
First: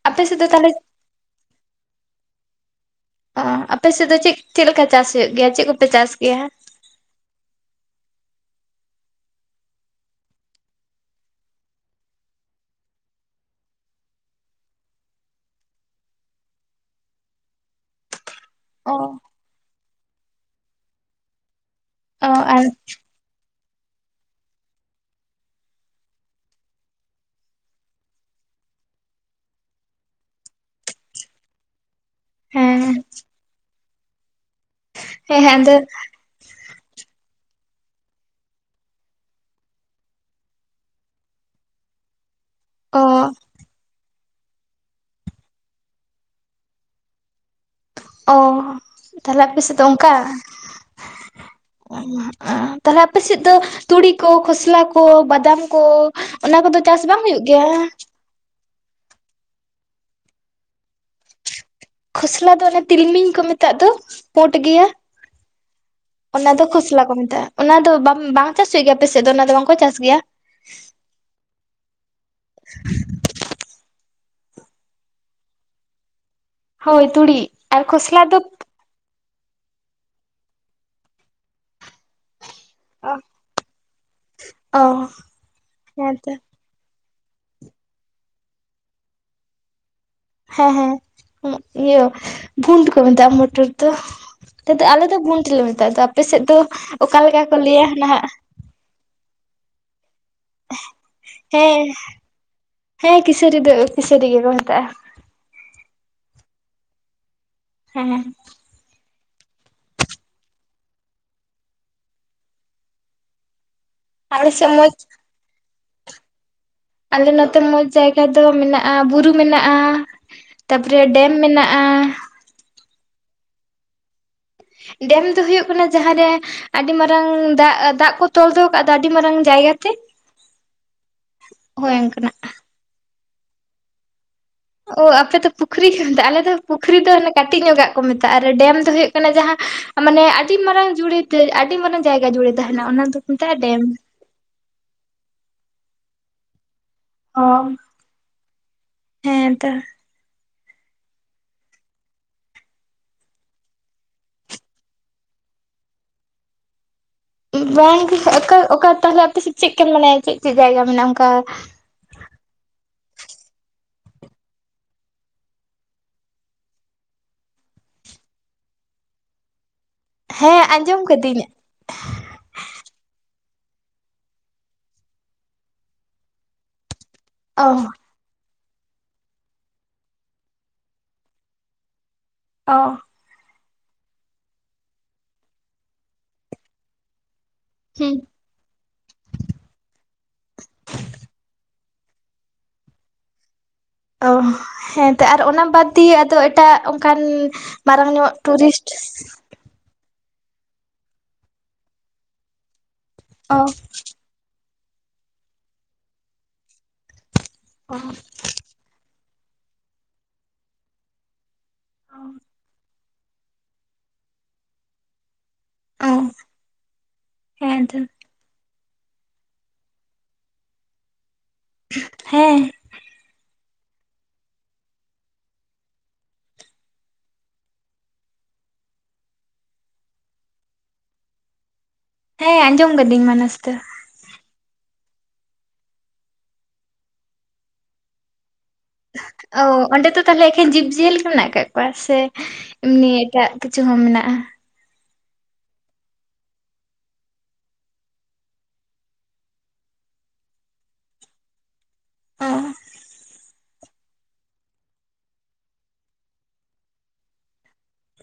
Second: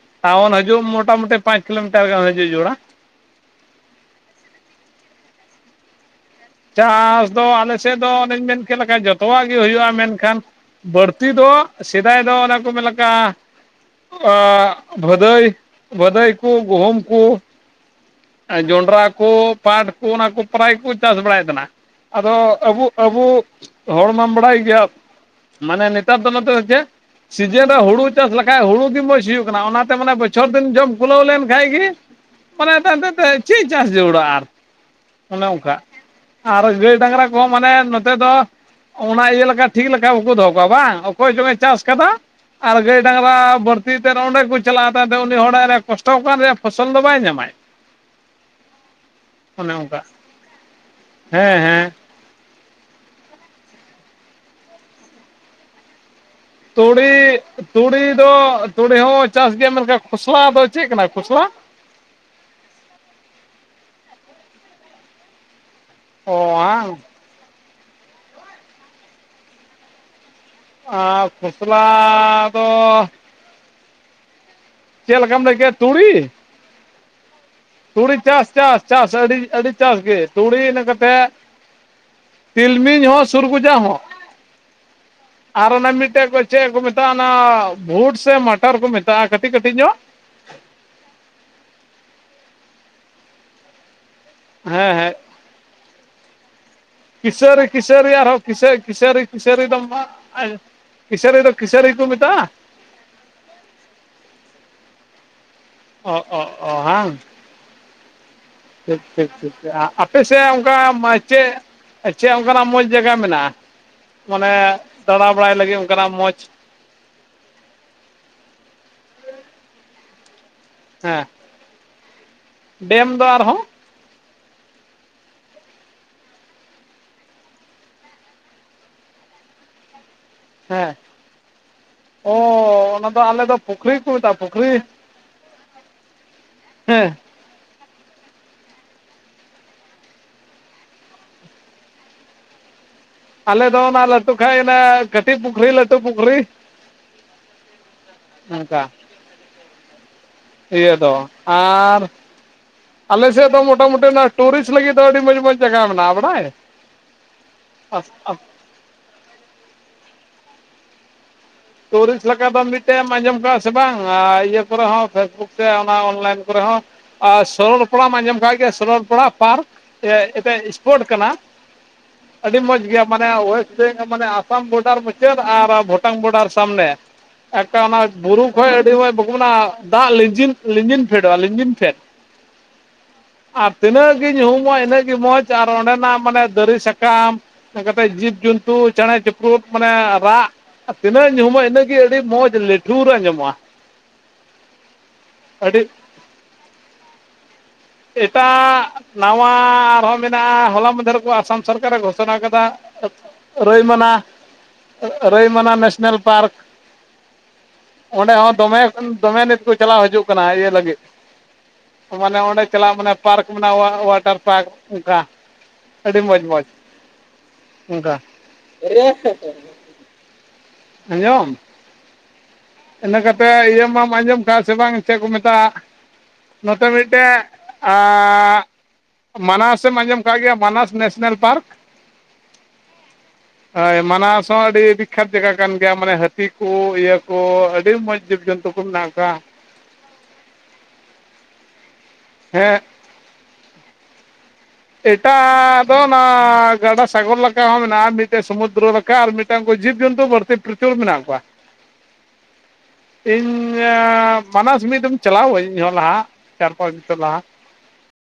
ᱟᱯᱮ ᱥᱮᱫ ᱫᱚ ᱴᱟᱣᱩᱱ ᱛᱟᱦᱚᱞᱮ ᱦᱤᱡᱩᱜ ᱢᱚᱴᱟ ᱢᱩᱴᱤ ᱯᱟᱪ ᱠᱤᱞᱚᱢᱤᱴᱟᱨ ᱜᱟᱱ ᱦᱤᱡᱩᱜ ᱡᱟᱹᱨᱩᱲᱟᱲᱟ ᱚ ᱟᱯᱮᱥᱮᱫ ᱫᱚ ᱪᱮᱫ ᱪᱮᱫ ᱞᱮᱠᱟ ᱪᱟᱥ ᱦᱩᱭᱩᱜ ᱜᱮᱭᱟ? ᱪᱮᱫ ᱠᱚᱯᱮ ᱪᱟᱥ ᱜᱮᱭᱟ? ᱪᱟᱥ ᱫᱚ ᱟᱞᱮ ᱥᱮᱫ ᱫᱚ ᱚᱱᱮᱧ ᱢᱮᱱ ᱠᱮᱫ ᱞᱮᱠᱟ ᱡᱚᱛᱚᱣᱟᱜ ᱜᱮ ᱦᱩᱭᱩᱜ-ᱟ ᱢᱮᱱᱠᱷᱟᱱ ᱵᱟᱹᱲᱛᱤ ᱫᱚ ᱥᱮᱫᱟᱭ ᱫᱚ ᱚᱱᱮᱠᱚ ᱢᱮᱱ ᱞᱮᱠᱟ ᱟᱜ ᱵᱷᱟᱹᱫᱟᱹᱭ, ᱵᱷᱟᱹᱫᱟᱹᱭ ᱠᱚ ᱜᱩᱦᱩᱢ ᱠᱚ ᱚ ᱡᱚᱱᱰᱨᱟ ᱠᱚ ᱯᱟᱴ ᱠᱚ ᱚᱱᱟ ᱠᱚ ᱯᱟᱨᱟᱭ ᱠᱚ ᱪᱟᱥ ᱵᱟᱲᱟᱭ ᱛᱟᱦᱮᱱᱟ ᱚ ᱟᱫᱚ ᱟᱨ ᱟᱵᱚ ᱟᱵᱚ ᱦᱚᱲᱢᱟᱢ ᱵᱟᱰᱟᱭ ᱜᱮᱭᱮ ᱢᱟᱱᱮ ᱱᱤᱛᱟᱨ ᱫᱚ ᱱᱚᱛᱮ ᱫᱚ ᱪᱮᱫ ᱥᱤᱡᱮᱱ ᱨᱮ ᱦᱩᱲᱩ ᱪᱟᱥ ᱞᱮᱠᱷᱟᱡ ᱦᱩᱲᱩ ᱜᱮ ᱢᱚᱡᱽ ᱦᱩᱭᱩᱜ ᱠᱟᱱᱟ ᱚᱱᱟᱛᱮ ᱢᱟᱱᱮ ᱵᱚᱪᱷᱚᱨ ᱫᱤᱱ ᱡᱚᱢ ᱠᱩᱞᱟᱹᱣ ᱞᱮᱱᱠᱷᱟᱡ ᱜᱮ ᱢᱟᱱᱮ ᱦᱮᱸ ᱮᱱᱛᱮ ᱮᱱᱛᱮ ᱛᱮᱫ ᱪᱮᱫ ᱪᱟᱥ ᱡᱟᱹᱨᱩᱲᱟ ᱟᱨ ᱦᱮᱸ ᱚᱱᱮ ᱦᱮᱸ ᱟᱫᱚ ᱚᱝᱠᱟ᱾ ᱟᱨ ᱜᱟᱹᱭ ᱰᱟᱝᱨᱟ ᱠᱚ ᱦᱚᱸ ᱢᱟᱱᱮ ᱱᱚᱛᱮ ᱫᱚ ᱚᱱᱟ ᱤᱭᱟᱹ ᱞᱮᱠᱟ ᱴᱷᱤᱠ ᱞᱮᱠᱟ ᱵᱟᱠᱚ ᱫᱚᱦᱚ ᱠᱚᱣᱟ ᱵᱟᱝ ᱚᱠᱚᱭ ᱪᱚᱝᱮ ᱪᱟᱥ ᱠᱟᱫᱟ ᱟᱨ ᱜᱟᱹᱭ ᱚ ᱰᱟᱝᱨᱟ ᱵᱟᱹᱨᱛᱤ ᱚᱸᱰᱮ ᱠᱚ ᱪᱟᱞᱟᱜ-ᱟ ᱛᱟᱭᱚᱢ ᱛᱟᱦᱚᱞᱮ ᱩᱱᱤ ᱦᱚᱲᱟᱜ ᱨᱮ ᱠᱚᱥᱴᱚ ᱠᱟᱱ ᱨᱮᱭᱟᱜ ᱯᱷᱚᱥᱚᱞ ᱫᱚ ᱵᱟᱭ ᱧᱟᱢᱟᱭ ᱚ ᱛᱟᱦᱚᱞᱮ ᱚᱱᱮ ᱟᱯᱮᱥᱮᱪ ᱫᱚ ᱚᱱᱠᱟ ᱚᱝᱠᱟ ᱦᱮᱸ ᱦᱮᱸ [inaudible] ᱛᱟᱦᱚᱞᱮ ᱟᱯᱮᱥᱮᱫ ᱫᱚ ᱛᱩᱲᱤ ᱠᱚ ᱠᱷᱚᱥᱞᱟ ᱠᱚ ᱵᱟᱫᱟᱢ ᱠᱚ ᱚᱱᱟ ᱠᱚᱫᱚ ᱪᱟᱥ ᱵᱟᱝ ᱛᱩᱲᱤ, ᱦᱩᱭᱩᱜ ᱜᱮᱭᱟ? ᱛᱩᱲᱤ ᱫᱚ ᱛᱩᱲᱤ ᱦᱚᱸ ᱪᱟᱥ ᱜᱮᱭᱟ ᱢᱮᱱᱠᱷᱟᱱ ᱠᱷᱚᱥᱞᱟ ᱫᱚ ᱪᱮᱫ ᱠᱟᱱᱟ ᱠᱷᱚᱥᱞᱟ? ᱠᱷᱚᱥᱞᱟ ᱫᱚ ᱚᱱᱮ ᱛᱤᱞᱢᱤᱧ ᱠᱚ ᱢᱮᱛᱟᱜ ᱫᱚ ᱯᱳᱰ ᱜᱮᱭᱟ ᱚ ᱚᱱᱟ ᱫᱚ ᱵᱟᱝ ᱠᱷᱚᱥᱞᱟ ᱠᱚ ᱢᱮᱛᱟᱜ-ᱟ᱾ ᱚᱱᱟ ᱫᱚ ᱵᱟᱢ ᱵᱟᱝ ᱪᱟᱥ ᱦᱩᱭᱩᱜ ᱜᱮᱭᱟ ᱟᱯᱮ ᱥᱮᱫ ᱫᱚ ᱚᱱᱟ ᱫᱚ ᱵᱟᱝᱠᱚ ᱪᱟᱥ ᱜᱮᱭᱟ? ᱟᱸ ᱠᱷᱚᱥᱞᱟ ᱫᱚ ᱪᱮᱫ ᱞᱮᱠᱟᱢ ᱞᱟᱹᱭᱠᱮᱫ-ᱟ ᱛᱩᱲᱤ? ᱦᱳᱭ ᱛᱩᱲᱤ᱾ ᱟᱨ ᱛᱩᱲᱤ ᱠᱷᱚᱥᱞᱟ ᱫᱚ ᱪᱟᱥ ᱪᱟᱥ ᱪᱟᱥ ᱟᱹᱰᱤ ᱟᱹᱰᱤ ᱪᱟᱥ ᱜᱮ ᱛᱩᱲᱤ ᱤᱱᱟᱹ ᱠᱟᱛᱮ ᱛᱤᱞᱢᱤᱧ ᱦᱚᱸ ᱥᱩᱨᱜᱩᱡᱟ ᱦᱚᱸ ᱚ ᱟᱨ ᱚᱱᱟ ᱢᱤᱫᱴᱮᱡ ᱦᱮᱸᱛᱚ ᱠᱚ ᱪᱮᱫ ᱠᱚ ᱢᱮᱛᱟᱜ-ᱟ ᱚᱱᱟ ᱵᱷᱩᱴ ᱥᱮ ᱢᱟᱴᱟᱨ ᱠᱚ ᱢᱮᱛᱟᱜ-ᱟ ᱠᱟᱹᱴᱤᱡ ᱠᱟᱹᱴᱤᱡ ᱧᱚᱜ? ᱦᱮᱸ ᱦᱮᱸ ᱩᱜ ᱤᱭᱟᱹ ᱵᱷᱩᱱᱴ ᱠᱚ ᱢᱮᱛᱟᱜ-ᱟ ᱢᱚᱴᱚᱨ ᱫᱚ᱾ ᱱᱚᱛᱮ ᱫᱚ ᱦᱮᱸ ᱟᱞᱮ ᱦᱮᱸ ᱫᱚ ᱵᱩᱱᱴ ᱢᱮᱛᱟᱜ-ᱟ ᱟᱫᱚ ᱟᱯᱮ ᱥᱮᱡ ᱫᱚ ᱚᱠᱟ ᱞᱮᱠᱟ ᱠᱚ ᱠᱤᱥᱟᱹᱨᱤ ᱞᱟᱹᱭᱟ ᱠᱤᱥᱟᱹᱨᱤ ᱱᱟᱦᱟᱜ ᱟᱨᱦᱚᱸ ᱠᱤᱥᱟᱹ ᱠᱤᱥᱟᱹᱨᱤ ᱠᱤᱥᱟᱹᱨᱤ ᱫᱚ ᱢᱟᱜ ᱟᱸᱭ ᱠᱤᱥᱟᱹᱨᱤ ᱫᱚ ᱦᱮᱸ ᱠᱤᱥᱟᱹᱨᱤ ᱠᱚ ᱢᱮᱛᱟᱜ-ᱟ ᱦᱮᱸ ᱠᱤᱥᱟᱹᱨᱤ ᱫᱚ ᱠᱤᱥᱟᱹᱨᱤ ᱜᱮᱠᱚ ᱢᱮᱛᱟᱜ-ᱟ ᱚᱸ ᱚᱸ ᱚᱸ ᱦᱟᱝ ᱦᱮᱸ ᱦᱮᱸ ᱴᱷᱤᱠ ᱴᱷᱤᱠ ᱴᱷᱤᱠ, ᱟᱯᱮᱥᱮᱫ ᱚᱱᱠᱟ ᱢᱟ ᱪᱮᱫ? ᱪᱮᱫ ᱚᱝᱠᱟᱱᱟᱜ ᱢᱚᱸᱡᱽ ᱡᱟᱜᱟ ᱢᱮᱱᱟᱜ-ᱟ ᱟᱞᱮ ᱢᱟᱱᱮ ᱥᱮᱫ ᱢᱚᱡᱽ ᱫᱟᱬᱟ ᱵᱟᱲᱟᱭ ᱞᱟᱹᱜᱤᱫ ᱚᱝᱠᱟᱱᱟᱜ ᱢᱚᱸᱡᱽ? ᱟᱞᱮ ᱱᱚᱛᱮ ᱢᱚᱸᱡᱽ ᱡᱟᱭᱜᱟ ᱫᱚ ᱢᱮᱱᱟᱜ-ᱟ ᱵᱩᱨᱩ ᱢᱮᱱᱟᱜ-ᱟ ᱛᱟᱯᱚᱨᱮ ᱦᱮᱸ ᱰᱮᱢ ᱢᱮᱱᱟᱜ-ᱟ ᱰᱮᱢ ᱫᱚ ᱟᱨᱦᱚᱸ? ᱰᱮᱢ ᱫᱚ ᱦᱩᱭᱩᱜ ᱠᱟᱱᱟ ᱡᱟᱦᱟᱸᱨᱮ ᱟᱹᱰᱤ ᱢᱟᱨᱟᱝ ᱫᱟᱜ ᱫᱟᱜ ᱠᱚ ᱛᱚᱞ ᱫᱚᱦᱚ ᱠᱟᱜ -ᱫ ᱛᱚ ᱟᱹᱰᱤ ᱢᱟᱨᱟᱝ ᱡᱟᱭᱜᱟᱛᱮ ᱦᱮᱸ ᱚᱱᱠᱟᱱᱟᱜ ᱚ ᱚᱱᱟ ᱫᱚ ᱟᱞᱮ ᱫᱚ ᱯᱩᱠᱷᱨᱤ ᱠᱚ ᱢᱮᱛᱟᱜ-ᱟ ᱯᱩᱠᱷᱨᱤ ᱚ ᱟᱯᱮ ᱫᱚ ᱯᱩᱠᱷᱨᱤ ᱠᱚ ᱢᱮᱛᱟᱜ-ᱟ ᱟᱞᱮ ᱫᱚ ᱯᱩᱠᱷᱨᱤ ᱫᱚ ᱦᱮᱸ ᱚᱱᱮ ᱠᱟᱹᱴᱤᱡ ᱧᱚᱜᱟᱜ ᱠᱚ ᱢᱮᱛᱟᱜ-ᱟ ᱟᱨ ᱰᱮᱢ ᱫᱚ ᱦᱩᱭᱩᱜ ᱠᱟᱱᱟ ᱡᱟᱦᱟᱸ ᱢᱟᱱᱮ ᱟᱹᱰᱤ ᱢᱟᱨᱟᱝ ᱡᱩᱲᱮ ᱛᱮ ᱟᱹᱰᱤ ᱢᱟᱨᱟᱝ ᱡᱟᱭᱜᱟ ᱡᱩᱲᱮ ᱛᱟᱦᱮᱱᱟ ᱚᱱᱟ ᱫᱚ ᱟᱞᱮ ᱫᱚ ᱚᱱᱟ ᱞᱟᱹᱴᱩ ᱠᱷᱟᱡ ᱚᱱᱟ ᱠᱟᱹᱴᱤᱡ ᱯᱩᱠᱷᱨᱤ ᱞᱟᱹᱴᱩ ᱯᱩᱠᱷᱨᱤ ᱚ ᱚᱝᱠᱟ ᱦᱮᱸ ᱛᱚ ᱤᱭᱟᱹ ᱫᱚ ᱟᱨ ᱟᱞᱮ ᱥᱮᱫ ᱫᱚ ᱢᱚᱴᱟᱢᱩᱴᱤ ᱚᱱᱟ ᱴᱩᱨᱤᱥᱴ ᱞᱟᱹᱜᱤᱫ ᱫᱚ ᱟᱹᱰᱤ ᱢᱚᱸᱡᱽ ᱢᱚᱸᱡᱽ ᱡᱟᱜᱟ ᱢᱮᱱᱟᱜ-ᱟ ᱵᱟᱲᱟᱭ ᱵᱟᱝᱜᱮ ᱟᱠᱟ ᱚᱠᱟ ᱛᱟᱦᱚᱞᱮ ᱟᱯᱮ ᱥᱮᱫ ᱪᱮᱫ ᱠᱚ ᱢᱟᱱᱮ ᱪᱮᱫ ᱪᱮᱫ ᱡᱟᱭᱜᱟ ᱢᱮᱱᱟᱜ-ᱟ ᱚᱝᱠᱟ ᱴᱩᱨᱤᱥᱴ ᱞᱮᱠᱟ ᱫᱚ ᱢᱤᱫᱴᱮᱡ ᱮᱢ ᱟᱸᱡᱚᱢ ᱠᱟᱜ-ᱟ ᱥᱮ ᱵᱟᱝ ᱤᱭᱟᱹ ᱠᱚᱨᱮ ᱦᱚᱸ ᱯᱷᱮᱥᱵᱩᱠ ᱥᱮ ᱚᱱᱟ ᱚᱱᱞᱟᱭᱤᱱ ᱠᱚᱨᱮ ᱦᱚᱸ ᱟᱨ ᱥᱚᱨᱚᱞ ᱯᱟᱲᱟᱢ ᱟᱸᱡᱚᱢ ᱠᱟᱜ ᱜᱮᱭᱟ ᱥᱚᱨᱚᱞ ᱯᱟᱲᱟ ᱯᱟᱨᱠ ᱪᱮᱫ ᱦᱮᱸ ᱮᱛᱮ ᱥᱯᱳᱴ ᱟᱸᱡᱚᱢ ᱠᱟᱱᱟ ᱠᱟᱹᱫᱟᱹᱧ ᱟᱹᱰᱤ ᱢᱚᱸᱡᱽ ᱜᱮᱭᱟ ᱢᱟᱱᱮ ᱚᱭᱮᱥᱴ ᱵᱮᱝᱜᱚᱞ ᱢᱟᱱᱮ ᱟᱥᱟᱢ ᱵᱳᱰᱟᱨ ᱢᱩᱪᱟᱹᱫᱽ ᱟᱨ ᱵᱷᱩᱴᱟᱱ ᱵᱳᱰᱟᱨ ᱥᱟᱵᱢᱮ ᱚ ᱮᱴᱟᱜ ᱟᱱᱟᱴ ᱵᱩᱨᱩ ᱠᱷᱚᱡ ᱟᱹᱰᱤ ᱢᱚᱸᱡᱽ ᱵᱟᱠᱚ ᱢᱮᱱᱟ ᱫᱟᱜ ᱞᱤᱸᱡᱤᱱ ᱞᱤᱸᱡᱤᱱ ᱯᱷᱮᱰᱚᱜᱼᱟ ᱞᱤᱸᱡᱤᱱ ᱯᱷᱮᱰ ᱚ ᱟᱨ ᱛᱤᱱᱟᱹᱜ ᱜᱤ ᱧᱩᱦᱩᱢᱚᱜᱼᱟ ᱤᱱᱟᱹᱜ ᱜᱮ ᱢᱚᱡᱽ ᱟᱨ ᱚᱸᱰᱮᱱᱟᱜ ᱢᱟᱱᱮ ᱫᱟᱨᱤ ᱥᱟᱠᱟᱢ ᱚᱱᱠᱟᱛᱮ ᱦᱩᱸ ᱡᱤᱵᱽᱼᱡᱚᱱᱛᱩ ᱪᱮᱬᱮ ᱪᱤᱯᱨᱩᱫ ᱢᱟᱱᱮ ᱨᱟᱜ ᱛᱤᱱᱟᱹᱜ ᱧᱩᱦᱩᱢᱚᱜᱼᱟ ᱤᱱᱟᱹᱜ ᱜᱮ ᱟᱹᱰᱤ ᱢᱚᱸᱡᱽ ᱞᱤᱴᱷᱩᱨ ᱟᱸᱡᱚᱢᱚᱜᱼᱟ ᱚ ᱦᱮᱸᱛᱚ ᱟᱨ ᱚᱱᱟ ᱟᱹᱰᱤ ᱵᱟᱫᱽ ᱫᱤᱭᱮ ᱟᱫᱚ ᱮᱴᱟᱜ ᱚᱱᱠᱟᱱ ᱢᱟᱨᱟᱝ ᱧᱚᱜ ᱴᱩᱨᱤᱥᱴ ᱮᱴᱟᱜ ᱱᱟᱣᱟ ᱟᱨᱦᱚᱸ ᱢᱮᱱᱟᱜᱼᱟ ᱦᱚᱞᱟ ᱢᱟᱫᱷᱮᱨ ᱨᱮᱠᱚ ᱟᱥᱟᱢ ᱥᱚᱨᱠᱟᱨᱮ ᱜᱷᱳᱥᱚᱱᱟ ᱠᱟᱫᱟ ᱚ ᱨᱟᱹᱭ ᱢᱟᱱᱟ ᱨᱟᱹᱭ ᱢᱟᱱᱟ ᱱᱮᱥᱱᱮᱞ ᱯᱟᱨᱠ ᱚ ᱚᱸᱰᱮ ᱦᱚᱸ ᱫᱚᱢᱮ ᱫᱚᱢᱮ ᱱᱤᱛ ᱠᱚ ᱪᱟᱞᱟᱣ ᱦᱤᱡᱩᱜ ᱠᱟᱱᱟ ᱤᱭᱟᱹ ᱞᱟᱹᱜᱤᱫ ᱢᱟᱱᱮ ᱚᱸᱰᱮ ᱪᱟᱞᱟᱜ ᱢᱟᱱᱮ ᱯᱟᱨᱠ ᱢᱮᱱᱟᱜᱼᱟ ᱚᱣᱟᱴᱟᱨ ᱯᱟᱨᱠ ᱚᱱᱠᱟ᱾ ᱚ ᱟᱹᱰᱤ ᱢᱚᱡᱽ ᱢᱚᱡᱽ ᱦᱮᱸ ᱛᱚ ᱚᱱᱠᱟ᱾ [unintelligible] ᱟᱸᱡᱚᱢ, ᱦᱮᱸ᱾ ᱤᱱᱟᱹ ᱠᱟᱛᱮᱫ ᱤᱭᱟᱹ ᱢᱟᱢ ᱟᱸᱡᱚᱢ ᱠᱟᱜᱼᱟ ᱥᱮ ᱵᱟᱝ ᱪᱮᱫ ᱠᱚ ᱢᱮᱛᱟᱜᱼᱟ ᱱᱚᱛᱮ ᱢᱤᱫᱴᱮᱡ ᱟ ᱢᱟᱱᱟᱥ ᱮᱢ ᱟᱸᱡᱚᱢ ᱟᱠᱟᱫ ᱜᱮᱭᱟ ᱢᱟᱱᱟᱥ ᱱᱮᱥᱱᱮᱞ ᱯᱟᱨᱠ᱾ ᱦᱮᱸ ᱟᱸᱡᱚᱢ ᱠᱟᱹᱫᱤᱧ ᱢᱟᱱᱟᱥ ᱫᱚ᱾ ᱦᱳᱭ ᱢᱟᱱᱟᱥ ᱦᱚᱸ ᱟᱹᱰᱤ ᱵᱤᱠᱠᱷᱟᱛ ᱡᱟᱭᱜᱟ ᱠᱟᱱ ᱜᱮᱭᱟ ᱢᱟᱱᱮ ᱦᱟᱹᱛᱤ ᱠᱚ ᱤᱭᱟᱹ ᱠᱚ ᱟᱹᱰᱤ ᱢᱚᱸᱡᱽ ᱡᱤᱵᱽᱼᱡᱚᱱᱛᱩ [unintelligible] ᱚ ᱚᱸᱰᱮ ᱫᱚ ᱛᱟᱦᱚᱞᱮ ᱮᱠᱮᱱ ᱡᱤᱵᱽ ᱡᱤᱭᱟᱹᱞᱤ ᱠᱚ ᱢᱮᱱᱟᱜ ᱟᱠᱟᱫ ᱠᱚᱣᱟ ᱥᱮ ᱦᱮᱸ, ᱮᱢᱱᱤ ᱮᱴᱟᱜ ᱠᱤᱪᱷᱩ ᱦᱚᱸ ᱢᱮᱱᱟᱜᱼᱟ᱾ ᱮᱴᱟᱜ ᱫᱚ ᱱᱚᱣᱟ ᱜᱟᱰᱟ ᱥᱟᱜᱚᱨ ᱞᱮᱠᱟ ᱦᱚᱸ ᱢᱮᱱᱟᱜᱼᱟ ᱢᱤᱫᱴᱮᱱ ᱥᱩᱢᱩᱫᱨᱚ ᱞᱮᱠᱟ᱾ ᱠᱟ- ᱢᱤᱫᱴᱟᱝ ᱠᱚ ᱡᱤᱵᱽᱼᱡᱚᱱᱛᱩ ᱵᱟᱹᱲᱛᱤ ᱯᱨᱚᱪᱚᱞᱚᱱ ᱢᱮᱱᱟᱜ ᱠᱚᱣᱟ᱾ ᱚ ᱤᱧ ᱢᱟᱱᱟᱥ ᱢᱤᱫ ᱫᱚᱢ ᱪᱟᱞᱟᱣ ᱟᱹᱧ ᱤᱧ ᱦᱚ ᱞᱟᱦᱟ ᱪᱟᱨ ᱯᱟᱸᱪ ᱵᱚᱪᱷᱚᱨ ᱞᱟᱦᱟ